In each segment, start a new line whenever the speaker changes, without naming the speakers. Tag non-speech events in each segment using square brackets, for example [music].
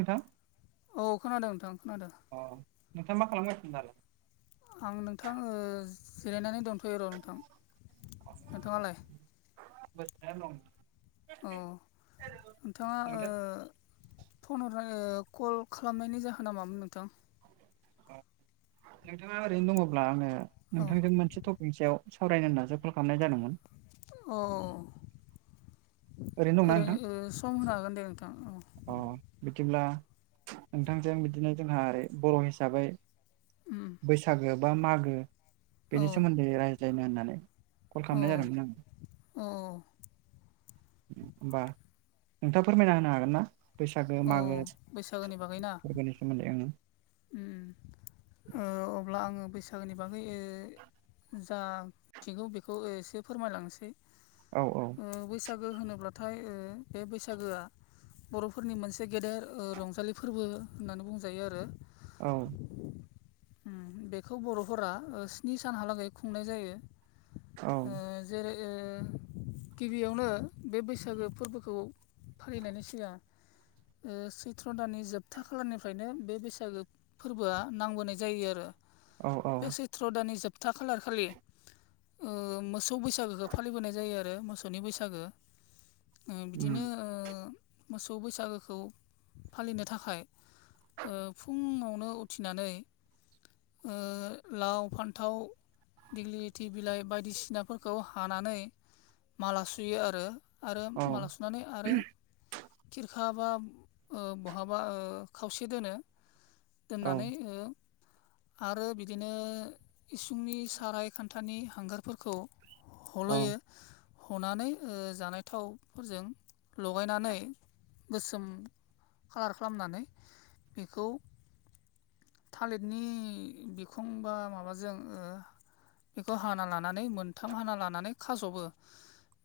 नोंथां
औ खोनादों नोंथां खोनादों
अ नोंथाङा मा खालामगासिनो दालाय
आं नोंथां जिरायनानै दंथयो र‌ नोंथां नोंथाङालाय
[unintelligible]
औ नोंथाङा
नोंथां
फन हर कल खालामनायनि जाहोना मामोन नोंथां
नोंथाङा ओरैनो दङब्ला आंनो
औ
नोंथांजों मोनसे ट पिगनि सायाव सावरायनो होनना जो कल खालामनाय जादोंमोन
औ
दंना नोंथां
ओरैनो सम होनो हागोन दे नोंथां औ
अ बिदिब्ला नोंथांजों बिदिनो जोंहा ओरै बर' हिसाबै
उम
बैसागो बा मागो बेनि सोमोन्दै रायज्लायनो होननानै कल खालामनाय जादोंमोन आं
औ-औ
होनबा नोंथाङा फोरमायना होनो हागोन ना बैसागो
औ
मागो
बैसागोनि बागैना
फोरबोनि सोमोन्दै आङो
उम ओ अब्ला आङो बैसागोनि बागै जा मिथिगौ बेखौ एसे फोरमायलांसै
औ-औ
ओ बैसागो होनोब्लाथाय बे बैसागोआ बर'फोरनि मोनसे गेदेर रंजालि फोरबो होननानै बुंजायो आरो
औ
बेखौ बर'फोरा स्नि सानहालागै खुंनाय जायो
औ
जेरै ओ गिबियावनो बे बैसागो फोरबोखौ फालिनायनि सिगां ओ सैथ्र' दाननि जोबथा खालारनिफ्रायनो बे बैसागो फोरबोआ नांबोनाय जायो आरो
औ औ
ट्र'दानि जोबथा खालार खालि ओ मोसौ बैसागोखौ फालिबोनाय जायो आरो मोसौनि बैसागो ओ बिदिनो
उम
ओ मोसौ बैसागोखौ फालिनो थाखाय ओ फुङावनो उथिनानै ओ लाव फान्थाव दिग्लिलिथि बिलाइ बायदिसिनाफोरखौ हानानै माला सुयो आरो आरो
औ
माला सुनानै आरो खिरखा बा ओ बहाबा खावसे दोनो
औ
दोननानै ओ आरो बिदिनो इसुंनि साराय खानथानि हांगारफोरखौ हल'यो
औ
हनानै ओ जानाय थावफोरजों लगायनानै गोसोम कालार खालामनानै बेखौ थालिरनि बिखं बा माबाजों ओ बेखौ हाना ला नानै मोनथाम हाना लानानै खाजबो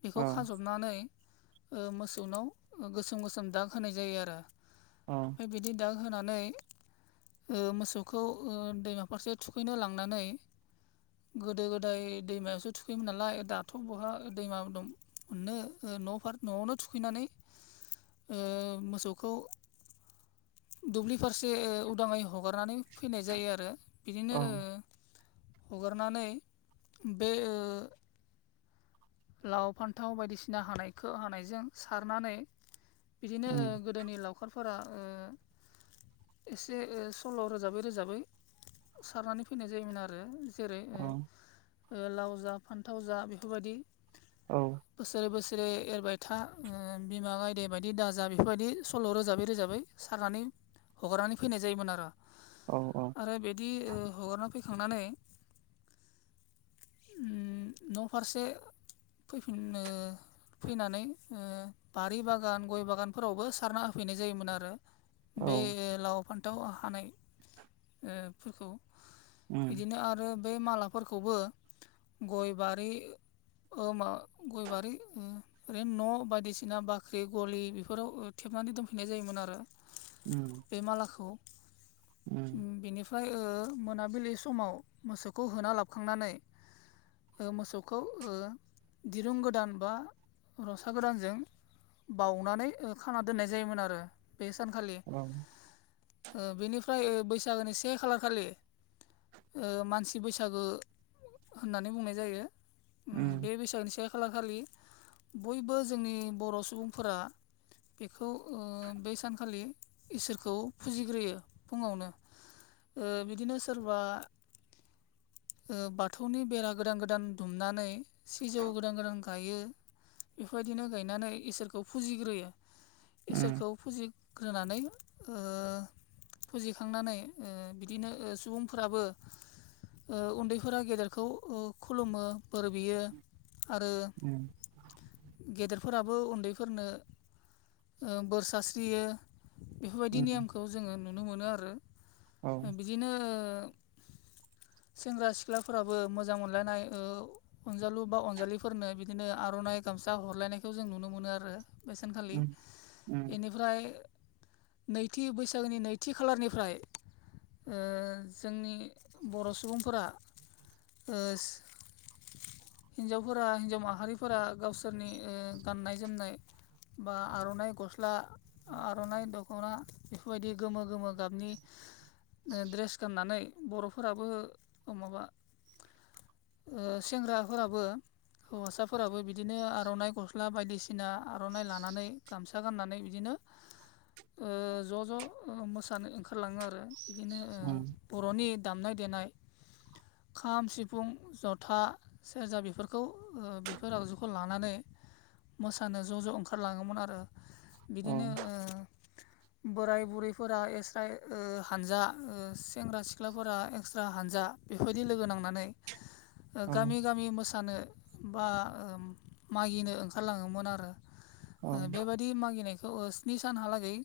बेखौ खाज'बनानै ओ मोसौनाव गोसोम गोसोम दाग होनाय जायो आरो
अ
ओमफ्राय बिदि दाग होनानै ओ मोसौखौ दैमा फारसे थुखैनो लांनानै गोदो गोदाय दैमायावसो थुखैयोमोन नालाय दाथ' बहा दैमा दं नो ओ न'फोर न'आवनो थुखैनानै
[inaudible]
ओ मोसौखौ दुब्लि फारसे उदाङै हगारनानै फैनाय जायो आरो बिदिनो
औ
हगारनानै बे ओ लाव फान्थाव बायदिसिना हानायखौ हानायजों सारनानै बिदिनो
उम
गो दोनि लावखारफोरा ओ एसे सल' रोजाबै रोजाबै सारनानै फैनाय जायोमोन आरो जेरै ओ
अ
ओ लाव जा फानथाव जा बेफोरबायदि
औ
बोसोरे बोसोरे एरबाय था बिमा गायदे बायदि दाजा बेफोरबायदि सल' रोजाबै रोजाबै सारनानै हगारनानै फैनाय जायोमोन आरो
औ औ
आरो बिदि ओ हगारना फैखांनानै ओम न'फारसे फैफिननो फैनानै ओ बारि बागान गय बागानफोरावबो सारना होफैनाय जायोमोन आरो
औ
बे लाव फानथाव हानाय ओ फोरखौ
उम
बिदिनो आरो बे मालाफोरखौबो गय बारि ओ मा गयबारि ओ ओरैनो न' बायदिसिना बाख्रि गलि बेफोराव थेबनानै दोनफैनाय जायोमोन आरो
ओम
बे मालाखौ ओम बेनि फ्राय ओ मोनाबिलि समाव मोसौखौ होना लाबखांनानै ओ मोसौखौ ओ दिरुं गोदान बा रसा गोदानजों बाउनानै खाना दोननाय जायोमोन आरो बे सानखालि
औ
ओ बेनिफ्राय ओ बैसागोनि से खालार खालि ओ मानसि बैसागो होननानै बुंनाय जायो
उम
बैसागनि से खालारखालि बयबो जोंनि बर' सुबुंफोरा बेखौ ओ बै सानखालि इसोरखौ फुजिग्रोयो फुङावनो ओ बिदिनो सोरबा ओ बाथौनि बेरा गोदान गोदान दुमनानै सिजौ गोदान गोदान गायो बेबायदिनो गायनानै इसोरखौ फुजिग्रोयो
उम
इसोरखौ फुजिग्रोनानै ओ फुजिखांनानै ओ बिदिनो सुबुंफोराबो ओ उन्दैफोरा गेदेरखौ खुलुमो बोर बियो आरो
उम
गेदेरफोराबो उन्दैफोरनो ओ बोर सास्रियो बेफोरबायदि
उम
नेमखौ जोङो नुनो मोनो आरो
औ
बिदिनो सेंग्रा सिख्लाफोराबो मोजां मोनलायनाय ओ अनजालु बा अनजालिफोरनो बिदिनो आर'नाइ गामसा हरलायनायखौ जों नुनो मोनो आरो बै सानखालि
उम उम
बेनिफ्राय नैथि बैसागोनि नैथि खालारनिफ्राय ओ जोंनि बर' सुबुंफोरा ओस' हिन्जावफोरा हिन्जाव माहारिफोरा गावसोरनि ओ गाननाय जोमनाय बा आर'नाइ गस्ला आर'नाइ दख'ना बेफोरबायदि गोमो गोमो गाबनि ड्रेस गाननानै बर'फोराबो माबा ओ सेंग्राफोराबो हौवासाफोराबो बिदिनो आर'नाइ गस्ला बायदिसिना आर'नाइ लानानै गामसा गाननानै बिदिनो
[inaudible]
ओ ज' ज' मोसानो ओंखारलाङो आरो बिदिनो
उम
बर'नि दामनाय देनाय खाम सिफुं जथा सेरजा बेफोरखौ ओ बेफोर आगजुखौ लानानै मोसानो ज' ज' ओंखारलाङोमोन आरो
औ
बिदिनो ओ
[inaudible]
बोराय बुरैफोरा एक्सट्रा ओ हानजा ओ सेंग्रा सिख्लाफोरा एक्सट्रा हानजा बेबायदि लोगो नांनानै ओ
औ
गामि गामि मोसानो बा मागिनो ओंखारलाङोमोन आरो ओ
औ
बेबायदि मागिनायखौ स्नि सानहालागै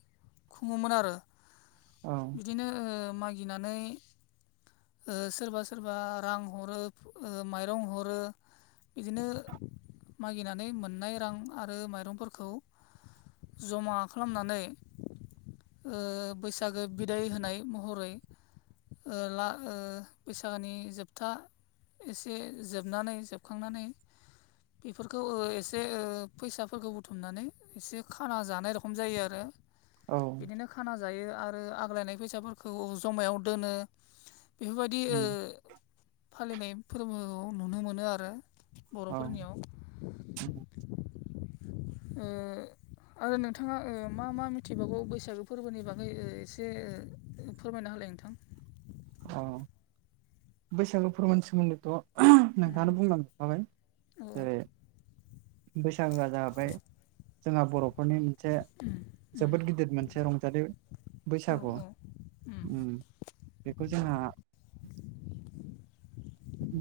खुङोमोन आरो
औ
बिदिनो ओ मा गिनानैबा ओ सोरबा सोरबा रां हरो ओ माइ रं हरो बिदिनो मागिनानै मोननाय रां आरो माइरंफोरखौ जमा खालामनानै ओ बैसागो बिदाय होनाय महरै ओ ला ओ बैसागोनि जोबथा ए जोबनानै जोबखांनानै बेफोरखौ एसे ओ फैसाफोरखौ बुथुमनानै एसे खाना जानाय र खम जायो आरो
औ
बिदिनो खाना जायो आरो आग्लायनाय फैसाफोरखौ जमायाव दोनो बेफोरबायदि ओ
उम
फालिनाय फोरबो औ नुनो मोनो आरो। बर'फोरनियाव।
[inaudible]
ओ आरो नोंथाङा ओ मा मा मिथिबावगौ बैसागो फोरबोनि बागै ओ एसे फोरमायना हालाय नोंथां।
अ बैसागु फोरमाननि सोमोन्दैथ'
उम
नोंथाङानो बुंलां खाबाय
उम औ
जेरै बैसागोआ जाहैबाय जोंहा बर'फोरनि मोनसे
उम
जोबोद गिदिर मोनसे रंजालि
औ
बैसागु।
औ उम
बेखौ जोंहा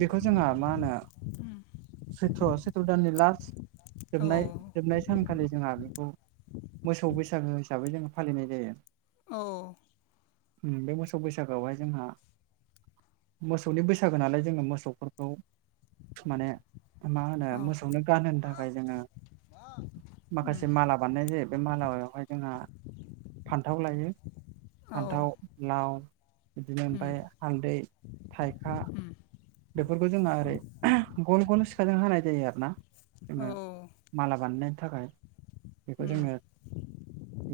बेखौ जोंहा मा होनो सैत्र सैथ्र दाननि लास्ट
औ
जोबनाय
औ
जोबनाय सानखालि जोंहा बेखौ मोसौ बैसागो हिसाबै जोङो फालिनाय जायो।
औ।
बे मोसौ बैसागोआवहाय जोंहा मोसौनि बैसाग होनालाय जोंङो मोसौफोरखौ माने मा होनो
औ
मोसौनो गानहोनो थाखाय जोंङो माखासे
उम
माला बान्नाय जायो बे माालायावहाय जोंहा फान्थाव लायो
औ
फान्थाव लाव बिदिनो
उम
ओमफाय हालदै थाइखा
उम
बेफोरखौ जोंहा ओरै गल गल सिखाजों हानाय जायो आरो ना
औ
जोंङो माला बानायनायनि थाखाय। बेखौ
उम
जोङो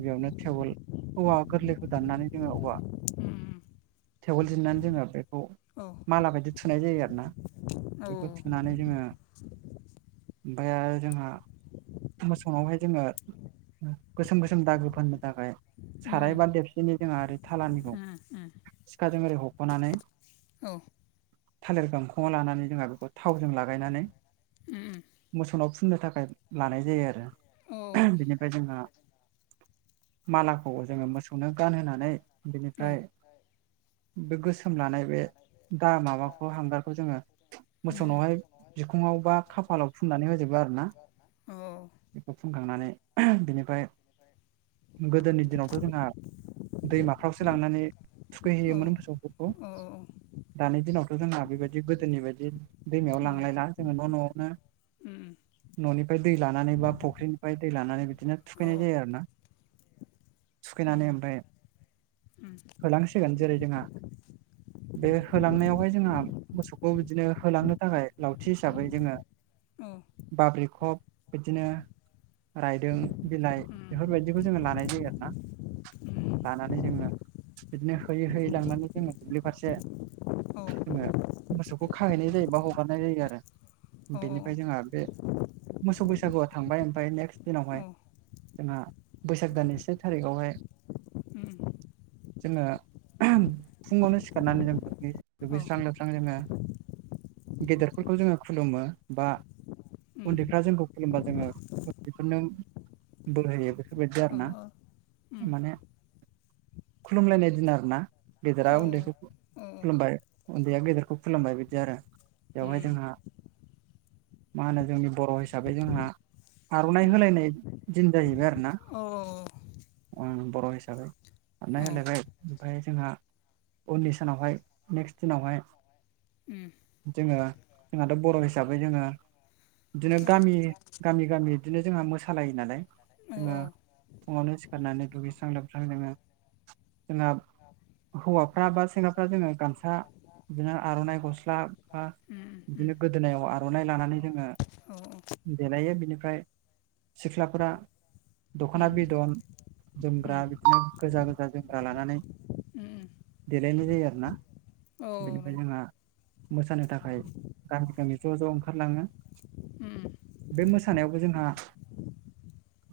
गिबियावनो टेवोल औवा गोरलैखौ दाननानै जोंङो औवा
[inaudible]
थेवोल जिरन्नानै जोङो बेखौ
औ
माला बायदि थुनाय जायो आरोना
औ
बेखौ थुनानै जोङो ओमफाय आरो जोंहा मोसौ नावहाय जोङो गोसोम गोसोम दागो फाननो थाखाय
उम
साराय बा देबसिनि जोंहा ओरै थानिखौ
उम उम
सिखाजों ओरै हख'नानै
औ
थालेर गांखङाव लानानै जोंहा बेखौ थावजों लागायनानै
उम
मोसानाव फुननो थाखाय लानाय जायो आरो।
औ उम औ
बिनिफ्राय जोंहा मालाखौ जोंङो मोसौनो गानहोनानै
औ उम
बिनिफ्राय
औ
बे गोसोम लानाय बे दा माबा बे हांगारखौ जोंङो
उम औ उम
मोसौनावहाय बिखुङाव बा खाफालाव फुननानै होजोबो आरो ना।
औ उम
बेखौ फुनखांनानै बिनिफ्राय गोदोनि दिनावथ' जोंहा दैमाफ्रावसो लांनानै
उम औ
थुखैहैयोमोन मोसौफोरखौ दानि दिनाव जोंना बेबायदि गोदोनि बायदि दैमायाव लांलायला जोंङो न' न'आवनो न'निफ्राय दै लानानै बा फुख्रिनिफ्राय दै लानानै बिदिनो थुखैनाय जायो आरो ना। थुखैनानै ओमफाय होलांसि सिगोन जेरै जोंहा बे हांलां नायाव आवहाय जोंहा मोसौखौ बिदिनो होलांनो थाखाय लावथि हिसाबै जोङो
औ
बाब्रिखब बिदिनो रायदों बिलाइ बेफोरबायदिखौ जोङो लानाय जायो आरोना। लानानै जोङो बिदिनो होयै होयै लांनानै जोङो दुब्लि फारसे
औ
जोङो मोसौखौ खाहैनाय जायो बा हगारनाय जायो आरो बेनिफ्राय जोंहा बे मोसौ बैसागुआ थांबाय ओमफाय नेक्स्ट दिनावहाय जोंहा बैसाग दाननि से थारिखआवहाय
उम
जोंङो फुंङावनो सिखारनानै जों दुगैयो। दुगैस्रां लोबस्रां जोंङो गेदेरफोरखौ जोंङो खुलुमो बा उन्दैफ्रा जोंखौ खुलुमबा जोंङो उन्दैफोरनो बोर होयो बेफोरबायदि आरोना माने खुलुमलायनाय दिन आरोना गेदेरा उन्दैखौ खुलुमबाय उन्दैया गेदेरखौ खुलमबाय बिदि आरो बेवहाय जोंहा मा होनो जोंनि बर' हिसाबै जोंहा आर'नाइ होलायनाय दिन जाहैबाय आरो।
औ औ
उम बर' हिसाबै आर'नाइ होलायबाय ओमफ्राय जोंहा उननि सानावहाय नेक्स्ट दिनावहाय जोङो जोंहाथ' बर' हिसाबै जोंङो इदिनो
औ उम औ
गामि गामि गामि इदिनो जोंहा मोसालायो नालाय
औ
जोंङो फुंङावनो सिखारनानै दुगैस्रां लोबस्रां जोङो जोङा हौवाफ्रा बा सेंग्राफ्रा जोङो गामसा बिदिनो आर'नाइ गस्ला बा
उम उम
बिदिनो गोदोनायाव आर'नाइ लानानै जोङो
औ
देलायो बिनिफ्राय सिख्लाफोरा दखना
उम
बिदन
उम
जोमग्रा बिदिनो गोजा गोजा जोमग्रा लानानै
उम उम
देलायनाय जायो आरोना। बेनिफ्राय जोंहा मोसानो थाखाय गामि गामि ज' ज' ओंखारलाङो।
उम
बे मोसानायावबो जोंहा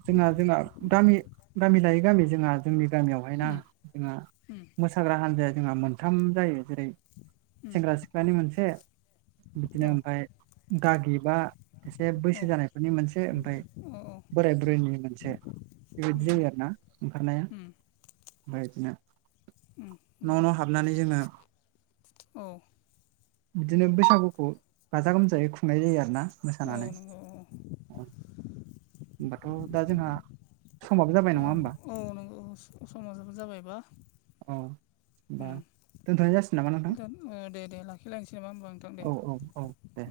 जोंना जोंहा गामि लायै गामि जोंहा जोंनि गामियावहाय ना जोंहा मोसाग्रा हान्जाया जोंहा मोनथाम जायो। जेरै सेंग्रा सिख्लानि मोनसे बिदिनो ओमफाय गागि बा एसे बैसो जानायफोरनि मोनसे ओमफाय बोराय बुरैनि मोनसे बेबायदि जायो आरोना ओंखारनाया। ओमफाय बिदिनो
उम उम
न' न' हाबनानै जोङो
औ
बिदिनो बैसागुखौ गाजा गोमजायै खुंनाय जायो आरोना
औ
मोसानानै।
नंगौ उम औ उम नंगौ औ नंगौ औ
होनबाथ' दा जोंहा समाबो जाबाय नङा ओमबा?
औ नंगौ औ समाबो जाबायबा?
अ
उम
होमबा दोनथनाय जासि
दोन ओ दे दे लाखिलायनोसै नामा ओमबा नोंथां दे।
औ औ औ दे